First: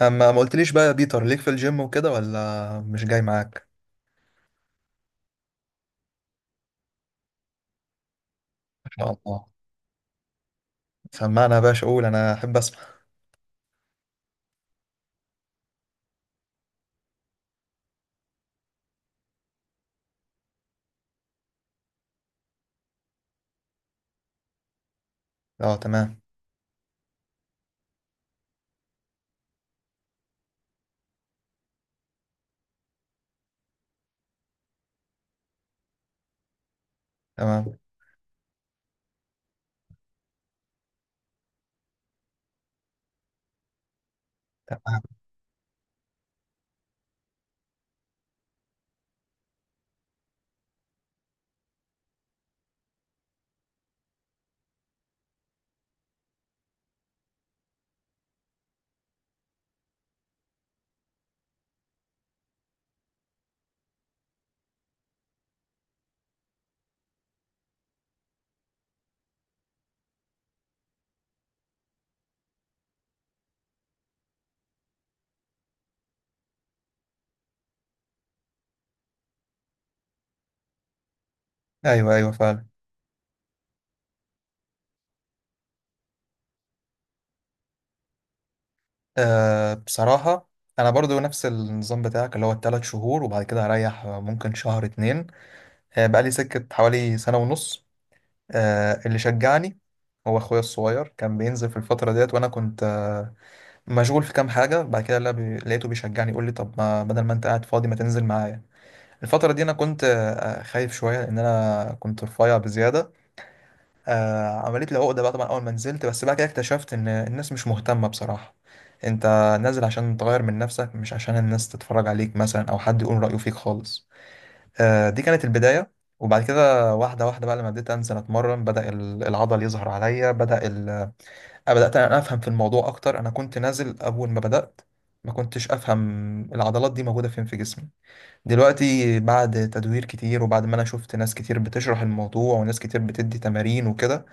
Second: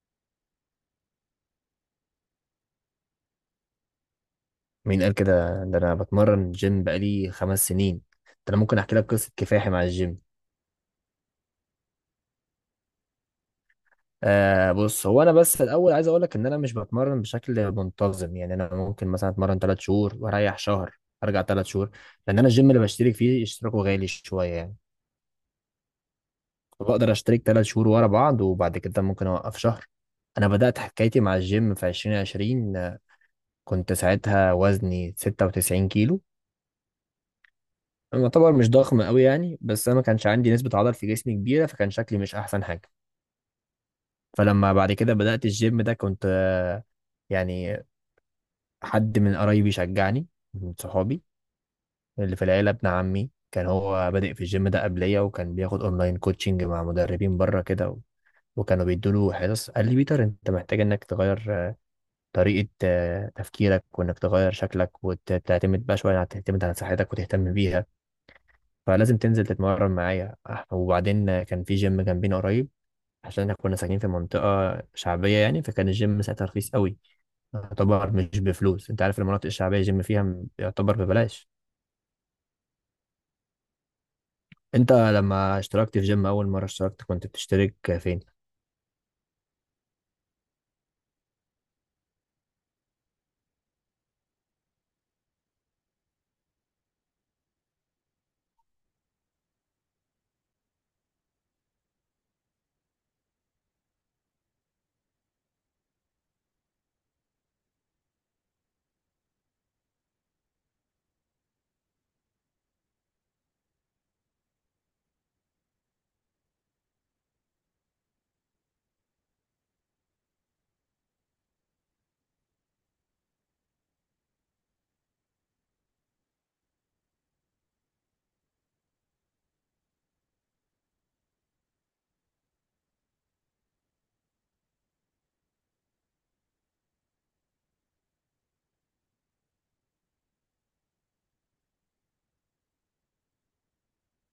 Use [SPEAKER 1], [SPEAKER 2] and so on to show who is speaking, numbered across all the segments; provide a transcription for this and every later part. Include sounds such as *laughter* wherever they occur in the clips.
[SPEAKER 1] اما ما قلتليش بقى يا بيتر ليك في الجيم وكده ولا مش جاي معاك؟
[SPEAKER 2] مين قال كده؟ ده انا بتمرن جيم بقالي خمس سنين. ده انا ممكن
[SPEAKER 1] ما
[SPEAKER 2] احكي لك
[SPEAKER 1] شاء
[SPEAKER 2] قصه
[SPEAKER 1] الله.
[SPEAKER 2] كفاحي مع الجيم.
[SPEAKER 1] سمعنا يا باشا، قول، انا احب اسمع.
[SPEAKER 2] آه، بص، هو انا بس الاول عايز اقول لك ان انا مش بتمرن بشكل منتظم. يعني انا ممكن مثلا اتمرن ثلاث شهور واريح شهر، ارجع ثلاث شهور. لان انا الجيم اللي بشترك فيه اشتراكه غالي شويه يعني،
[SPEAKER 1] اه، تمام.
[SPEAKER 2] فبقدر اشترك ثلاث شهور ورا بعض وبعد كده ممكن اوقف شهر. انا بدات حكايتي مع الجيم في 2020 كنت ساعتها وزني 96 كيلو.
[SPEAKER 1] تمام.
[SPEAKER 2] انا يعتبر مش ضخم قوي يعني، بس انا ما كانش عندي نسبة عضل في جسمي كبيرة، فكان شكلي مش احسن حاجة. فلما بعد كده بدأت الجيم ده كنت، يعني، حد من قرايبي شجعني، من صحابي. اللي في العيلة ابن عمي كان هو بادئ في الجيم ده قبليا، وكان بياخد اونلاين كوتشنج مع مدربين بره كده وكانوا بيدوله حصص. قال لي بيتر انت محتاج انك تغير، طريقة تفكيرك، وانك تغير شكلك وتعتمد بقى شوية على تعتمد على صحتك وتهتم بيها. فلازم تنزل تتمرن معايا. وبعدين كان في جيم جنبينا قريب، عشان احنا كنا ساكنين في منطقة شعبية يعني، فكان الجيم ساعتها رخيص قوي، يعتبر مش بفلوس. انت عارف المناطق الشعبية الجيم فيها يعتبر ببلاش.
[SPEAKER 1] ايوه ايوه، فعلا.
[SPEAKER 2] انت لما اشتركت في جيم اول مرة اشتركت كنت بتشترك فين؟
[SPEAKER 1] أه، بصراحه انا برضو نفس النظام بتاعك، اللي هو الثلاث شهور وبعد كده هريح ممكن شهر اتنين. أه، بقى لي سكه حوالي سنه ونص. أه، اللي شجعني هو اخويا الصغير، كان بينزل في الفتره ديت وانا كنت مشغول في كام حاجه. بعد كده لا بي- لقيته بيشجعني، يقول لي طب ما بدل ما انت قاعد فاضي ما تنزل معايا. الفترة دي أنا كنت خايف شوية، لأن أنا كنت رفيع بزيادة. عملت لي عقدة بقى طبعا أول ما نزلت، بس بعد كده اكتشفت إن الناس مش مهتمة بصراحة. أنت نازل عشان تغير من نفسك، مش عشان الناس تتفرج عليك مثلا أو حد يقول رأيه فيك خالص. دي كانت البداية. وبعد كده واحدة واحدة بقى، لما بديت أنزل أتمرن بدأ العضل يظهر عليا، بدأ بدأت أنا أفهم في الموضوع أكتر. أنا كنت نازل أول ما بدأت ما كنتش أفهم العضلات دي موجودة فين في جسمي. دلوقتي بعد تدوير كتير، وبعد ما انا شفت ناس كتير بتشرح الموضوع وناس كتير بتدي تمارين وكده،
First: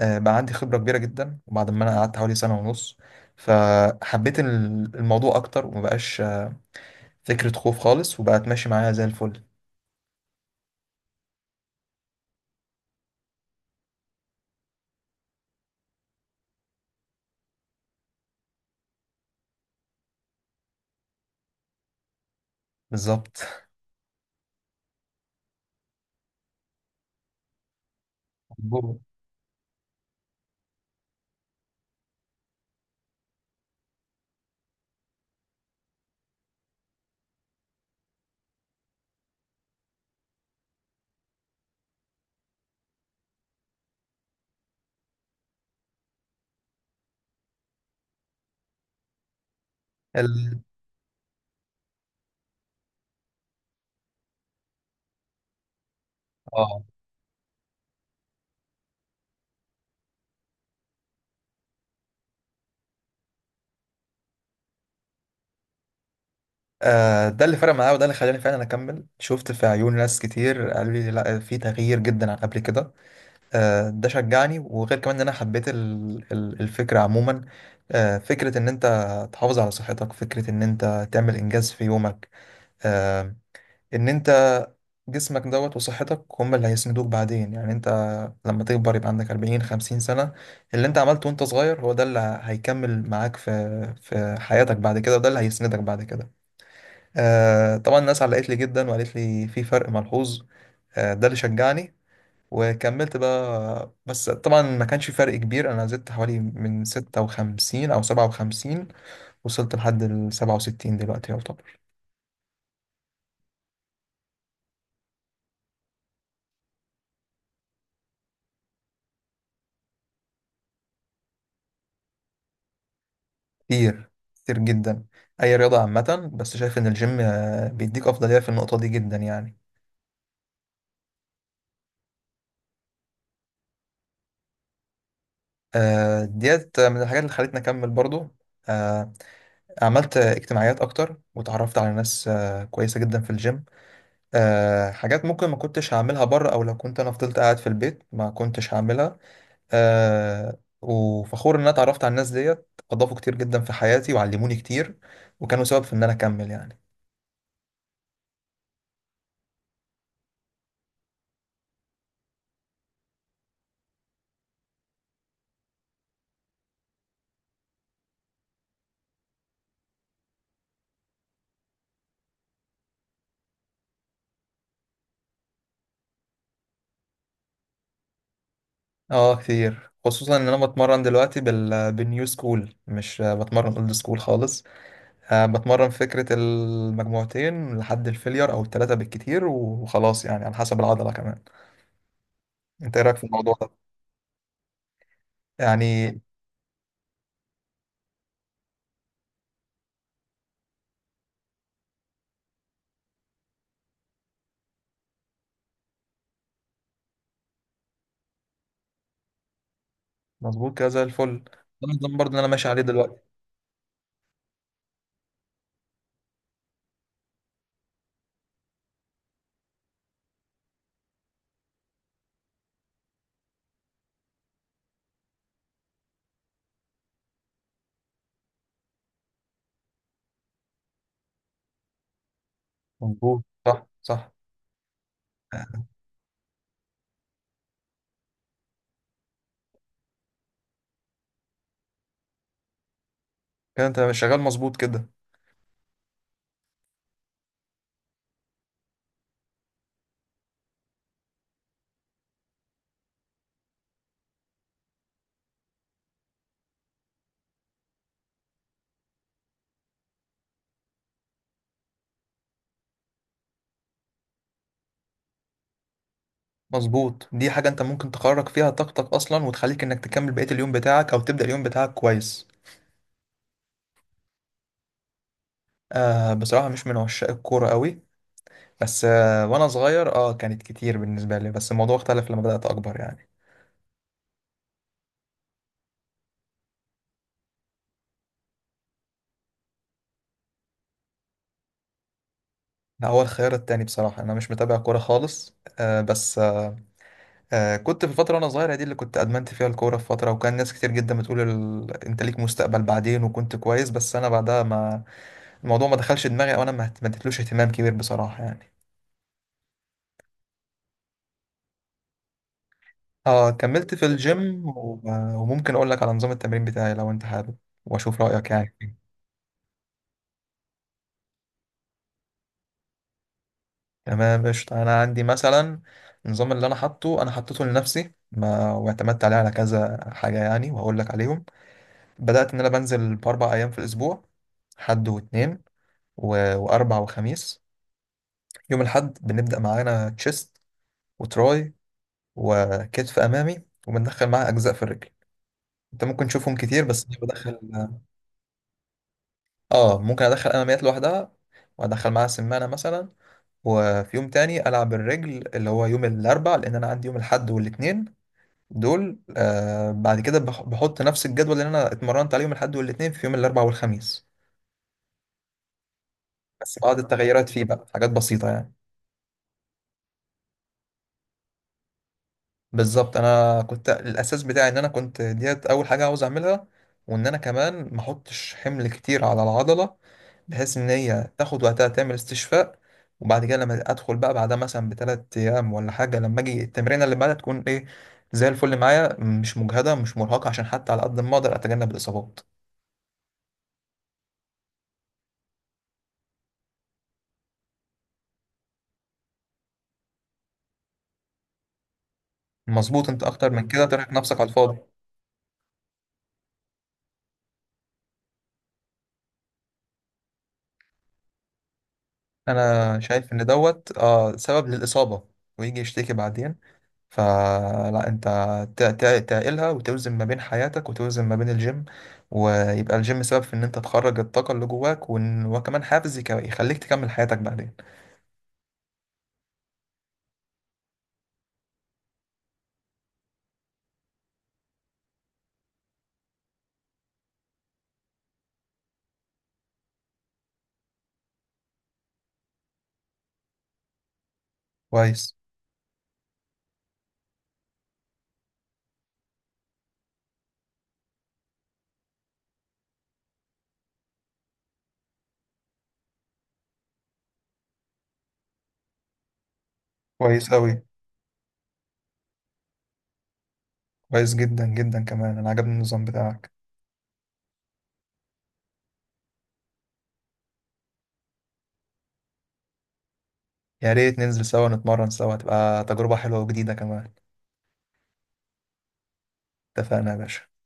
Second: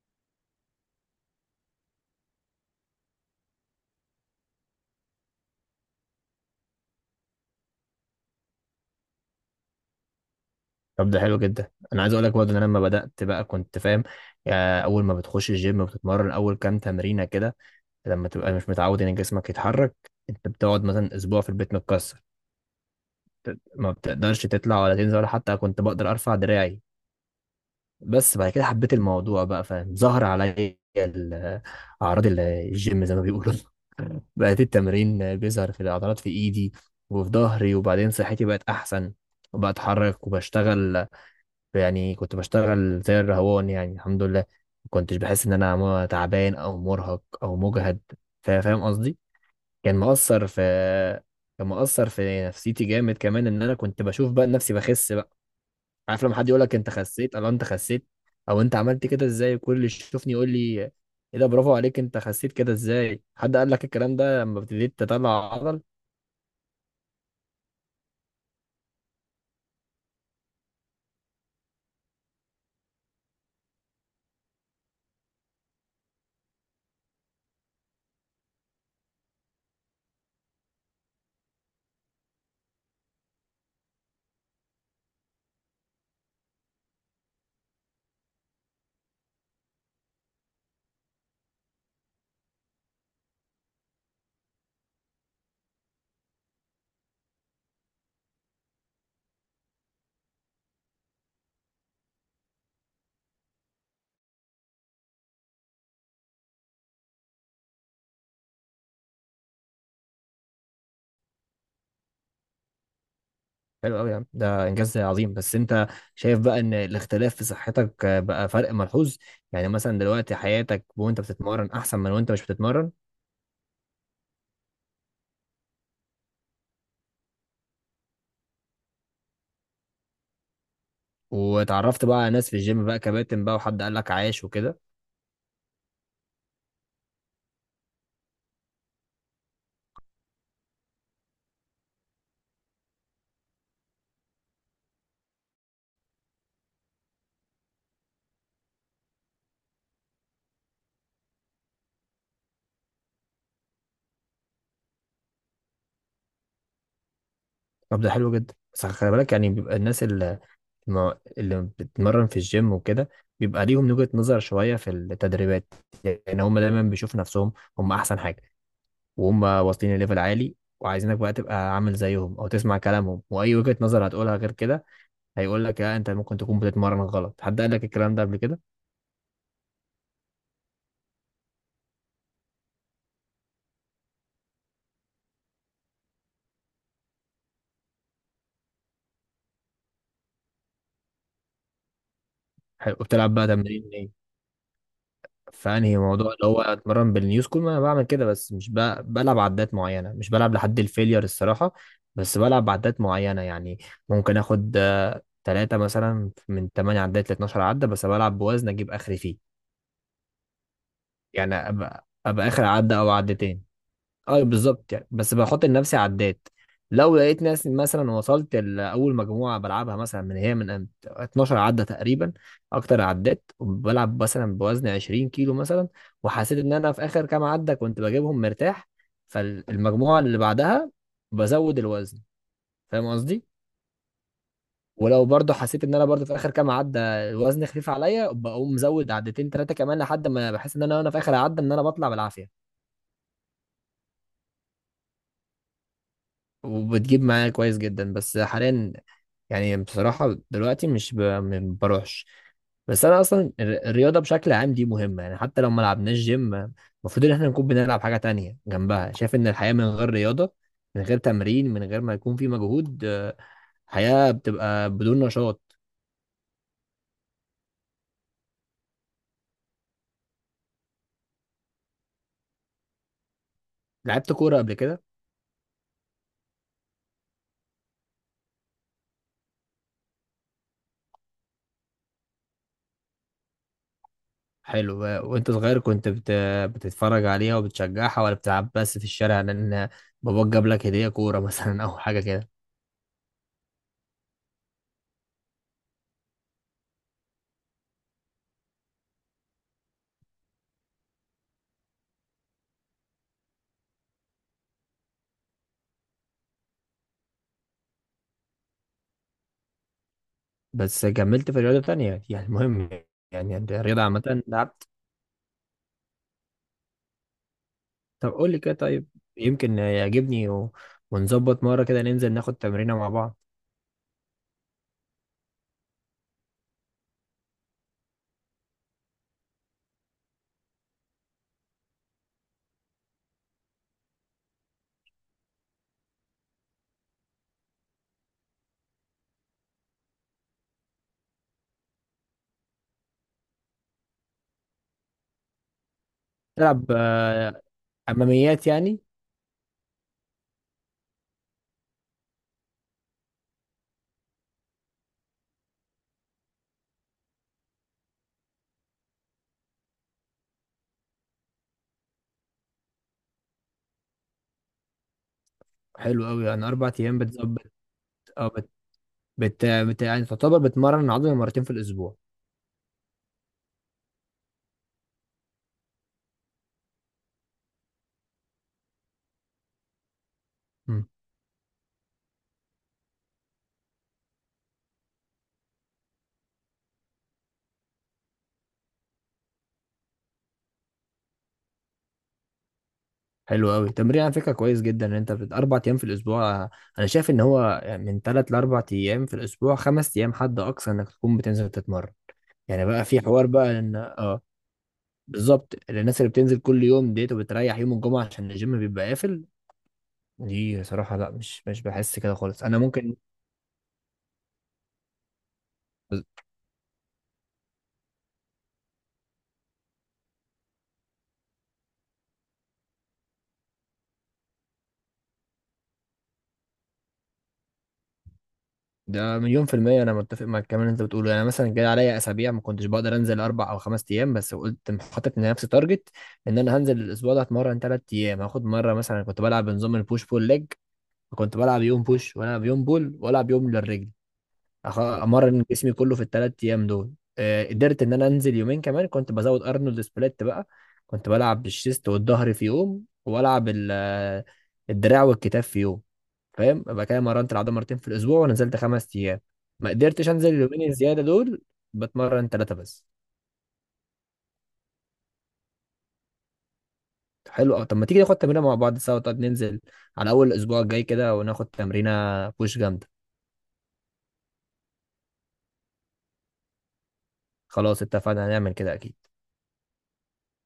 [SPEAKER 1] بقى عندي خبرة كبيرة جدا. وبعد ما انا قعدت حوالي سنة ونص فحبيت الموضوع اكتر، ومبقاش فكرة خوف خالص، وبقت ماشي معايا زي الفل.
[SPEAKER 2] طب ده حلو جدا. انا عايز اقول لك برضه ان انا لما بدأت بقى كنت فاهم، اول ما بتخش الجيم بتتمرن اول كام تمرينة كده، لما تبقى مش متعود ان جسمك يتحرك، انت بتقعد مثلا اسبوع في البيت متكسر،
[SPEAKER 1] بالظبط. *laughs*
[SPEAKER 2] ما بتقدرش تطلع ولا تنزل ولا حتى كنت بقدر ارفع دراعي. بس بعد كده حبيت
[SPEAKER 1] مظبوط.
[SPEAKER 2] الموضوع بقى فاهم، ظهر عليا اعراض الجيم زي ما بيقولوا. *laughs* بقت التمرين بيظهر في العضلات، في ايدي وفي ظهري، وبعدين صحتي بقت احسن وبتحرك وبشتغل. يعني كنت بشتغل زي الرهوان يعني، الحمد لله ما كنتش بحس ان انا تعبان او مرهق او مجهد. فاهم قصدي؟ كان مؤثر
[SPEAKER 1] ال...
[SPEAKER 2] في، كان مؤثر في نفسيتي جامد كمان، ان انا كنت بشوف بقى نفسي بخس. عارف لما حد يقول لك
[SPEAKER 1] اه
[SPEAKER 2] انت خسيت، الله انت خسيت، او انت عملت كده ازاي؟ كل اللي يشوفني يقول لي ايه ده، برافو عليك، انت خسيت كده ازاي؟ حد قال لك الكلام ده لما ابتديت تطلع عضل؟
[SPEAKER 1] ده اللي فرق معايا وده اللي خلاني فعلا اكمل. شفت في عيون ناس كتير قالوا لي لا، في تغيير جدا عن قبل كده. ده شجعني. وغير كمان ان انا حبيت الفكره عموما. فكره ان انت تحافظ على صحتك، فكره ان انت تعمل انجاز في يومك، آه، ان انت جسمك دوت وصحتك هم اللي هيسندوك بعدين. يعني انت لما تكبر يبقى عندك 40 50 سنه، اللي انت عملته وانت صغير هو ده اللي هيكمل معاك في في حياتك بعد كده، وده اللي هيسندك بعد كده. طبعا الناس علقت لي جدا وقالت لي في فرق ملحوظ. ده اللي شجعني وكملت بقى. بس طبعا ما كانش في فرق كبير، انا زدت حوالي من 56 او 57، وصلت لحد ال 67 دلوقتي، يعتبر
[SPEAKER 2] حلو قوي يا عم، ده انجاز عظيم. بس انت شايف بقى ان الاختلاف في صحتك بقى فرق ملحوظ؟ يعني مثلا دلوقتي حياتك وانت بتتمرن احسن من وانت مش بتتمرن؟
[SPEAKER 1] كتير، كتير جدا. اي رياضة عامة، بس شايف ان الجيم بيديك افضلية في النقطة دي جدا يعني.
[SPEAKER 2] وتعرفت بقى على ناس في الجيم بقى، كباتن بقى وحد قال لك عايش وكده؟
[SPEAKER 1] ديت من الحاجات اللي خلتني اكمل برضو. آه، عملت اجتماعيات اكتر وتعرفت على ناس كويسة جدا في الجيم. حاجات ممكن ما كنتش هعملها بره، او لو كنت انا فضلت قاعد في البيت ما كنتش هعملها. آه، وفخور ان انا اتعرفت على الناس ديت، اضافوا كتير جدا في حياتي وعلموني كتير، وكانوا سبب في ان انا اكمل يعني.
[SPEAKER 2] طب ده حلو جدا. بس خلي بالك، يعني بيبقى الناس اللي، ما اللي بتتمرن في الجيم وكده، بيبقى ليهم وجهة نظر شوية في التدريبات. يعني هم دايما بيشوفوا نفسهم هم أحسن حاجة، وهم واصلين لليفل عالي وعايزينك بقى تبقى عامل زيهم أو تسمع كلامهم، وأي وجهة نظر هتقولها غير كده هيقول لك لا، أنت ممكن تكون بتتمرن غلط. حد قال لك الكلام ده قبل كده؟
[SPEAKER 1] اه كتير، خصوصا ان انا بتمرن دلوقتي بالنيو سكول، مش بتمرن اولد سكول خالص. آه، بتمرن فكرة المجموعتين لحد الفيلير او التلاتة بالكتير وخلاص، يعني على حسب العضلة كمان.
[SPEAKER 2] حلو،
[SPEAKER 1] انت ايه رايك في
[SPEAKER 2] وبتلعب بقى
[SPEAKER 1] الموضوع ده؟
[SPEAKER 2] تمرين إيه؟ فأنهي
[SPEAKER 1] يعني
[SPEAKER 2] موضوع اللي هو أتمرن بالنيو سكول. ما أنا بعمل كده، بس مش بقى بلعب عدات معينة، مش بلعب لحد الفيلير الصراحة. بس بلعب عدات معينة يعني، ممكن آخد تلاتة مثلا من تمانية عدات لاتناشر عدة، بس بلعب بوزن أجيب آخري فيه.
[SPEAKER 1] مظبوط كده، زي الفل
[SPEAKER 2] يعني
[SPEAKER 1] ده
[SPEAKER 2] أبقى
[SPEAKER 1] النظام برضه اللي انا
[SPEAKER 2] أبقى آخر
[SPEAKER 1] ماشي عليه
[SPEAKER 2] عدة أو
[SPEAKER 1] دلوقتي.
[SPEAKER 2] عدتين. أه بالظبط، يعني بس بحط لنفسي عدات. لو لقيت ناس مثلا وصلت لأول مجموعة بلعبها مثلا من هي من 12 عدة تقريبا، أكتر عدات، وبلعب مثلا بوزن 20 كيلو مثلا، وحسيت إن أنا في آخر كام عدة كنت بجيبهم مرتاح، فالمجموعة اللي بعدها بزود الوزن. فاهم
[SPEAKER 1] مظبوط،
[SPEAKER 2] قصدي؟
[SPEAKER 1] صح صح.
[SPEAKER 2] ولو برضه حسيت
[SPEAKER 1] آه،
[SPEAKER 2] ان انا برضه في اخر كام عده الوزن خفيف عليا، بقوم مزود عدتين ثلاثه كمان لحد ما بحس ان انا وانا في اخر عده ان انا بطلع بالعافيه.
[SPEAKER 1] كده انت شغال مظبوط كده.
[SPEAKER 2] وبتجيب معايا كويس جدا. بس حاليا يعني بصراحه دلوقتي مش ب... ما بروحش. بس انا اصلا الرياضه بشكل عام دي مهمه، يعني حتى لو ما لعبناش جيم المفروض ان احنا نكون بنلعب حاجه تانية جنبها. شايف ان الحياه من غير رياضه، من غير تمرين، من غير ما يكون في مجهود، حياه بتبقى بدون نشاط.
[SPEAKER 1] مظبوط، دي حاجة انت ممكن تخرج فيها طاقتك اصلا، وتخليك انك تكمل بقية اليوم بتاعك او تبدأ اليوم بتاعك كويس.
[SPEAKER 2] لعبت كوره قبل كده؟
[SPEAKER 1] آه بصراحة مش من عشاق الكورة قوي. بس آه، وانا صغير اه كانت كتير بالنسبة لي، بس الموضوع اختلف لما بدأت اكبر يعني.
[SPEAKER 2] حلو. وانت صغير كنت بتتفرج عليها وبتشجعها ولا بتلعب بس في الشارع، لان باباك جاب لك هدية كورة *laughs* مثلا او حاجة كده؟
[SPEAKER 1] ده هو الخيار التاني، بصراحة انا مش متابع كورة خالص. آه بس آه، كنت في الفترة وانا صغير دي اللي كنت ادمنت فيها الكورة في فترة، وكان ناس كتير جدا بتقول انت ليك مستقبل بعدين، وكنت كويس. بس انا بعدها ما الموضوع ما دخلش دماغي، او انا ما اديتلوش اهتمام كبير بصراحة يعني.
[SPEAKER 2] بس كملت في رياضة تانية يعني المهم،
[SPEAKER 1] اه
[SPEAKER 2] يعني
[SPEAKER 1] كملت
[SPEAKER 2] الرياضة
[SPEAKER 1] في
[SPEAKER 2] عامة
[SPEAKER 1] الجيم
[SPEAKER 2] لعبت.
[SPEAKER 1] وممكن اقول لك على نظام التمرين بتاعي لو انت حابب، واشوف
[SPEAKER 2] طب
[SPEAKER 1] رأيك
[SPEAKER 2] قول لي كده
[SPEAKER 1] يعني فيه.
[SPEAKER 2] طيب، يمكن يعجبني ونظبط مرة كده ننزل ناخد تمرينة مع بعض.
[SPEAKER 1] تمام قشطة. انا عندي مثلا النظام اللي انا حاطه، انا حطيته لنفسي ما واعتمدت عليه على كذا حاجة يعني، وهقول لك عليهم. بدأت ان انا بنزل باربع ايام في الاسبوع، حد واثنين واربع وخميس. يوم الحد بنبدأ معانا تشيست، وتراي، وكتف امامي، وبندخل معاه اجزاء في الرجل. انت ممكن تشوفهم كتير،
[SPEAKER 2] تلعب،
[SPEAKER 1] بس انا بدخل
[SPEAKER 2] أماميات يعني؟
[SPEAKER 1] اه، ممكن ادخل اماميات لوحدها، وادخل معاها سمانه مثلا. وفي يوم تاني العب الرجل، اللي هو يوم الاربع، لان انا عندي يوم الاحد والاثنين دول. آه، بعد كده بحط نفس الجدول اللي انا اتمرنت عليه يوم الاحد والاثنين في يوم الاربع والخميس،
[SPEAKER 2] حلو قوي، أنا
[SPEAKER 1] بس
[SPEAKER 2] أربع
[SPEAKER 1] بعض
[SPEAKER 2] أيام
[SPEAKER 1] التغيرات
[SPEAKER 2] بتظبط.
[SPEAKER 1] فيه بقى، حاجات بسيطه
[SPEAKER 2] أه
[SPEAKER 1] يعني.
[SPEAKER 2] يعني تعتبر بتمرن العضلة مرتين في الأسبوع.
[SPEAKER 1] بالظبط، انا كنت الاساس بتاعي ان انا كنت ديت اول حاجه عاوز اعملها، وان انا كمان ما احطش حمل كتير على العضله، بحيث ان
[SPEAKER 2] مم.
[SPEAKER 1] هي تاخد وقتها تعمل استشفاء. وبعد كده لما ادخل بقى بعدها مثلا بثلاث ايام ولا حاجه، لما اجي التمرين اللي بعدها تكون ايه زي الفل معايا، مش مجهده مش مرهقه، عشان حتى على قد ما اقدر اتجنب الاصابات.
[SPEAKER 2] حلو قوي، تمرين على فكره كويس جدا ان انت اربع ايام في الاسبوع. انا شايف ان هو من ثلاث لاربع ايام في الاسبوع، خمس ايام حد اقصى انك تكون بتنزل تتمرن. يعني بقى
[SPEAKER 1] مظبوط،
[SPEAKER 2] في
[SPEAKER 1] انت
[SPEAKER 2] حوار
[SPEAKER 1] اكتر من
[SPEAKER 2] بقى
[SPEAKER 1] كده
[SPEAKER 2] ان
[SPEAKER 1] ترهق نفسك
[SPEAKER 2] اه
[SPEAKER 1] على الفاضي.
[SPEAKER 2] بالظبط الناس اللي بتنزل كل يوم ديت وبتريح يوم الجمعه عشان الجيم بيبقى قافل، دي صراحه لا، مش بحس كده خالص. انا
[SPEAKER 1] انا
[SPEAKER 2] ممكن
[SPEAKER 1] شايف ان دوت آه، سبب للاصابه، ويجي يشتكي بعدين. فلا، انت تعقلها وتوزن ما بين حياتك وتوزن ما بين الجيم، ويبقى الجيم سبب في ان انت تخرج الطاقة اللي جواك، وكمان حافز يخليك تكمل حياتك بعدين.
[SPEAKER 2] ده مليون في المية، أنا متفق مع الكلام اللي أنت بتقوله. يعني مثلا جاي عليا أسابيع ما كنتش بقدر أنزل أربع أو خمس أيام، بس قلت حاطط لنفسي تارجت إن أنا هنزل الأسبوع ده أتمرن تلات أيام. هاخد مرة مثلا كنت بلعب بنظام البوش بول ليج، كنت بلعب يوم بوش وألعب يوم بول وألعب يوم للرجل.
[SPEAKER 1] كويس.
[SPEAKER 2] أمرن جسمي كله في التلات أيام دول. آه، قدرت إن أنا أنزل يومين كمان، كنت بزود أرنولد سبليت بقى. كنت بلعب بالشيست والظهر في يوم وألعب الدراع والكتاف في يوم. فاهم؟ يبقى كده مرنت العضله مرتين في الاسبوع ونزلت خمس ايام. ما قدرتش
[SPEAKER 1] كويس
[SPEAKER 2] انزل
[SPEAKER 1] قوي.
[SPEAKER 2] اليومين الزياده دول، بتمرن ثلاثه بس.
[SPEAKER 1] كويس جدا جدا، كمان انا عجبني النظام بتاعك.
[SPEAKER 2] حلو أوي. طب ما تيجي ناخد تمرينه مع بعض سوا؟ طب ننزل على اول الاسبوع الجاي كده وناخد تمرينه بوش جامده.
[SPEAKER 1] يا ريت ننزل سوا نتمرن سوا، تبقى تجربة حلوة وجديدة كمان.
[SPEAKER 2] خلاص اتفقنا، هنعمل كده اكيد.
[SPEAKER 1] اتفقنا يا باشا.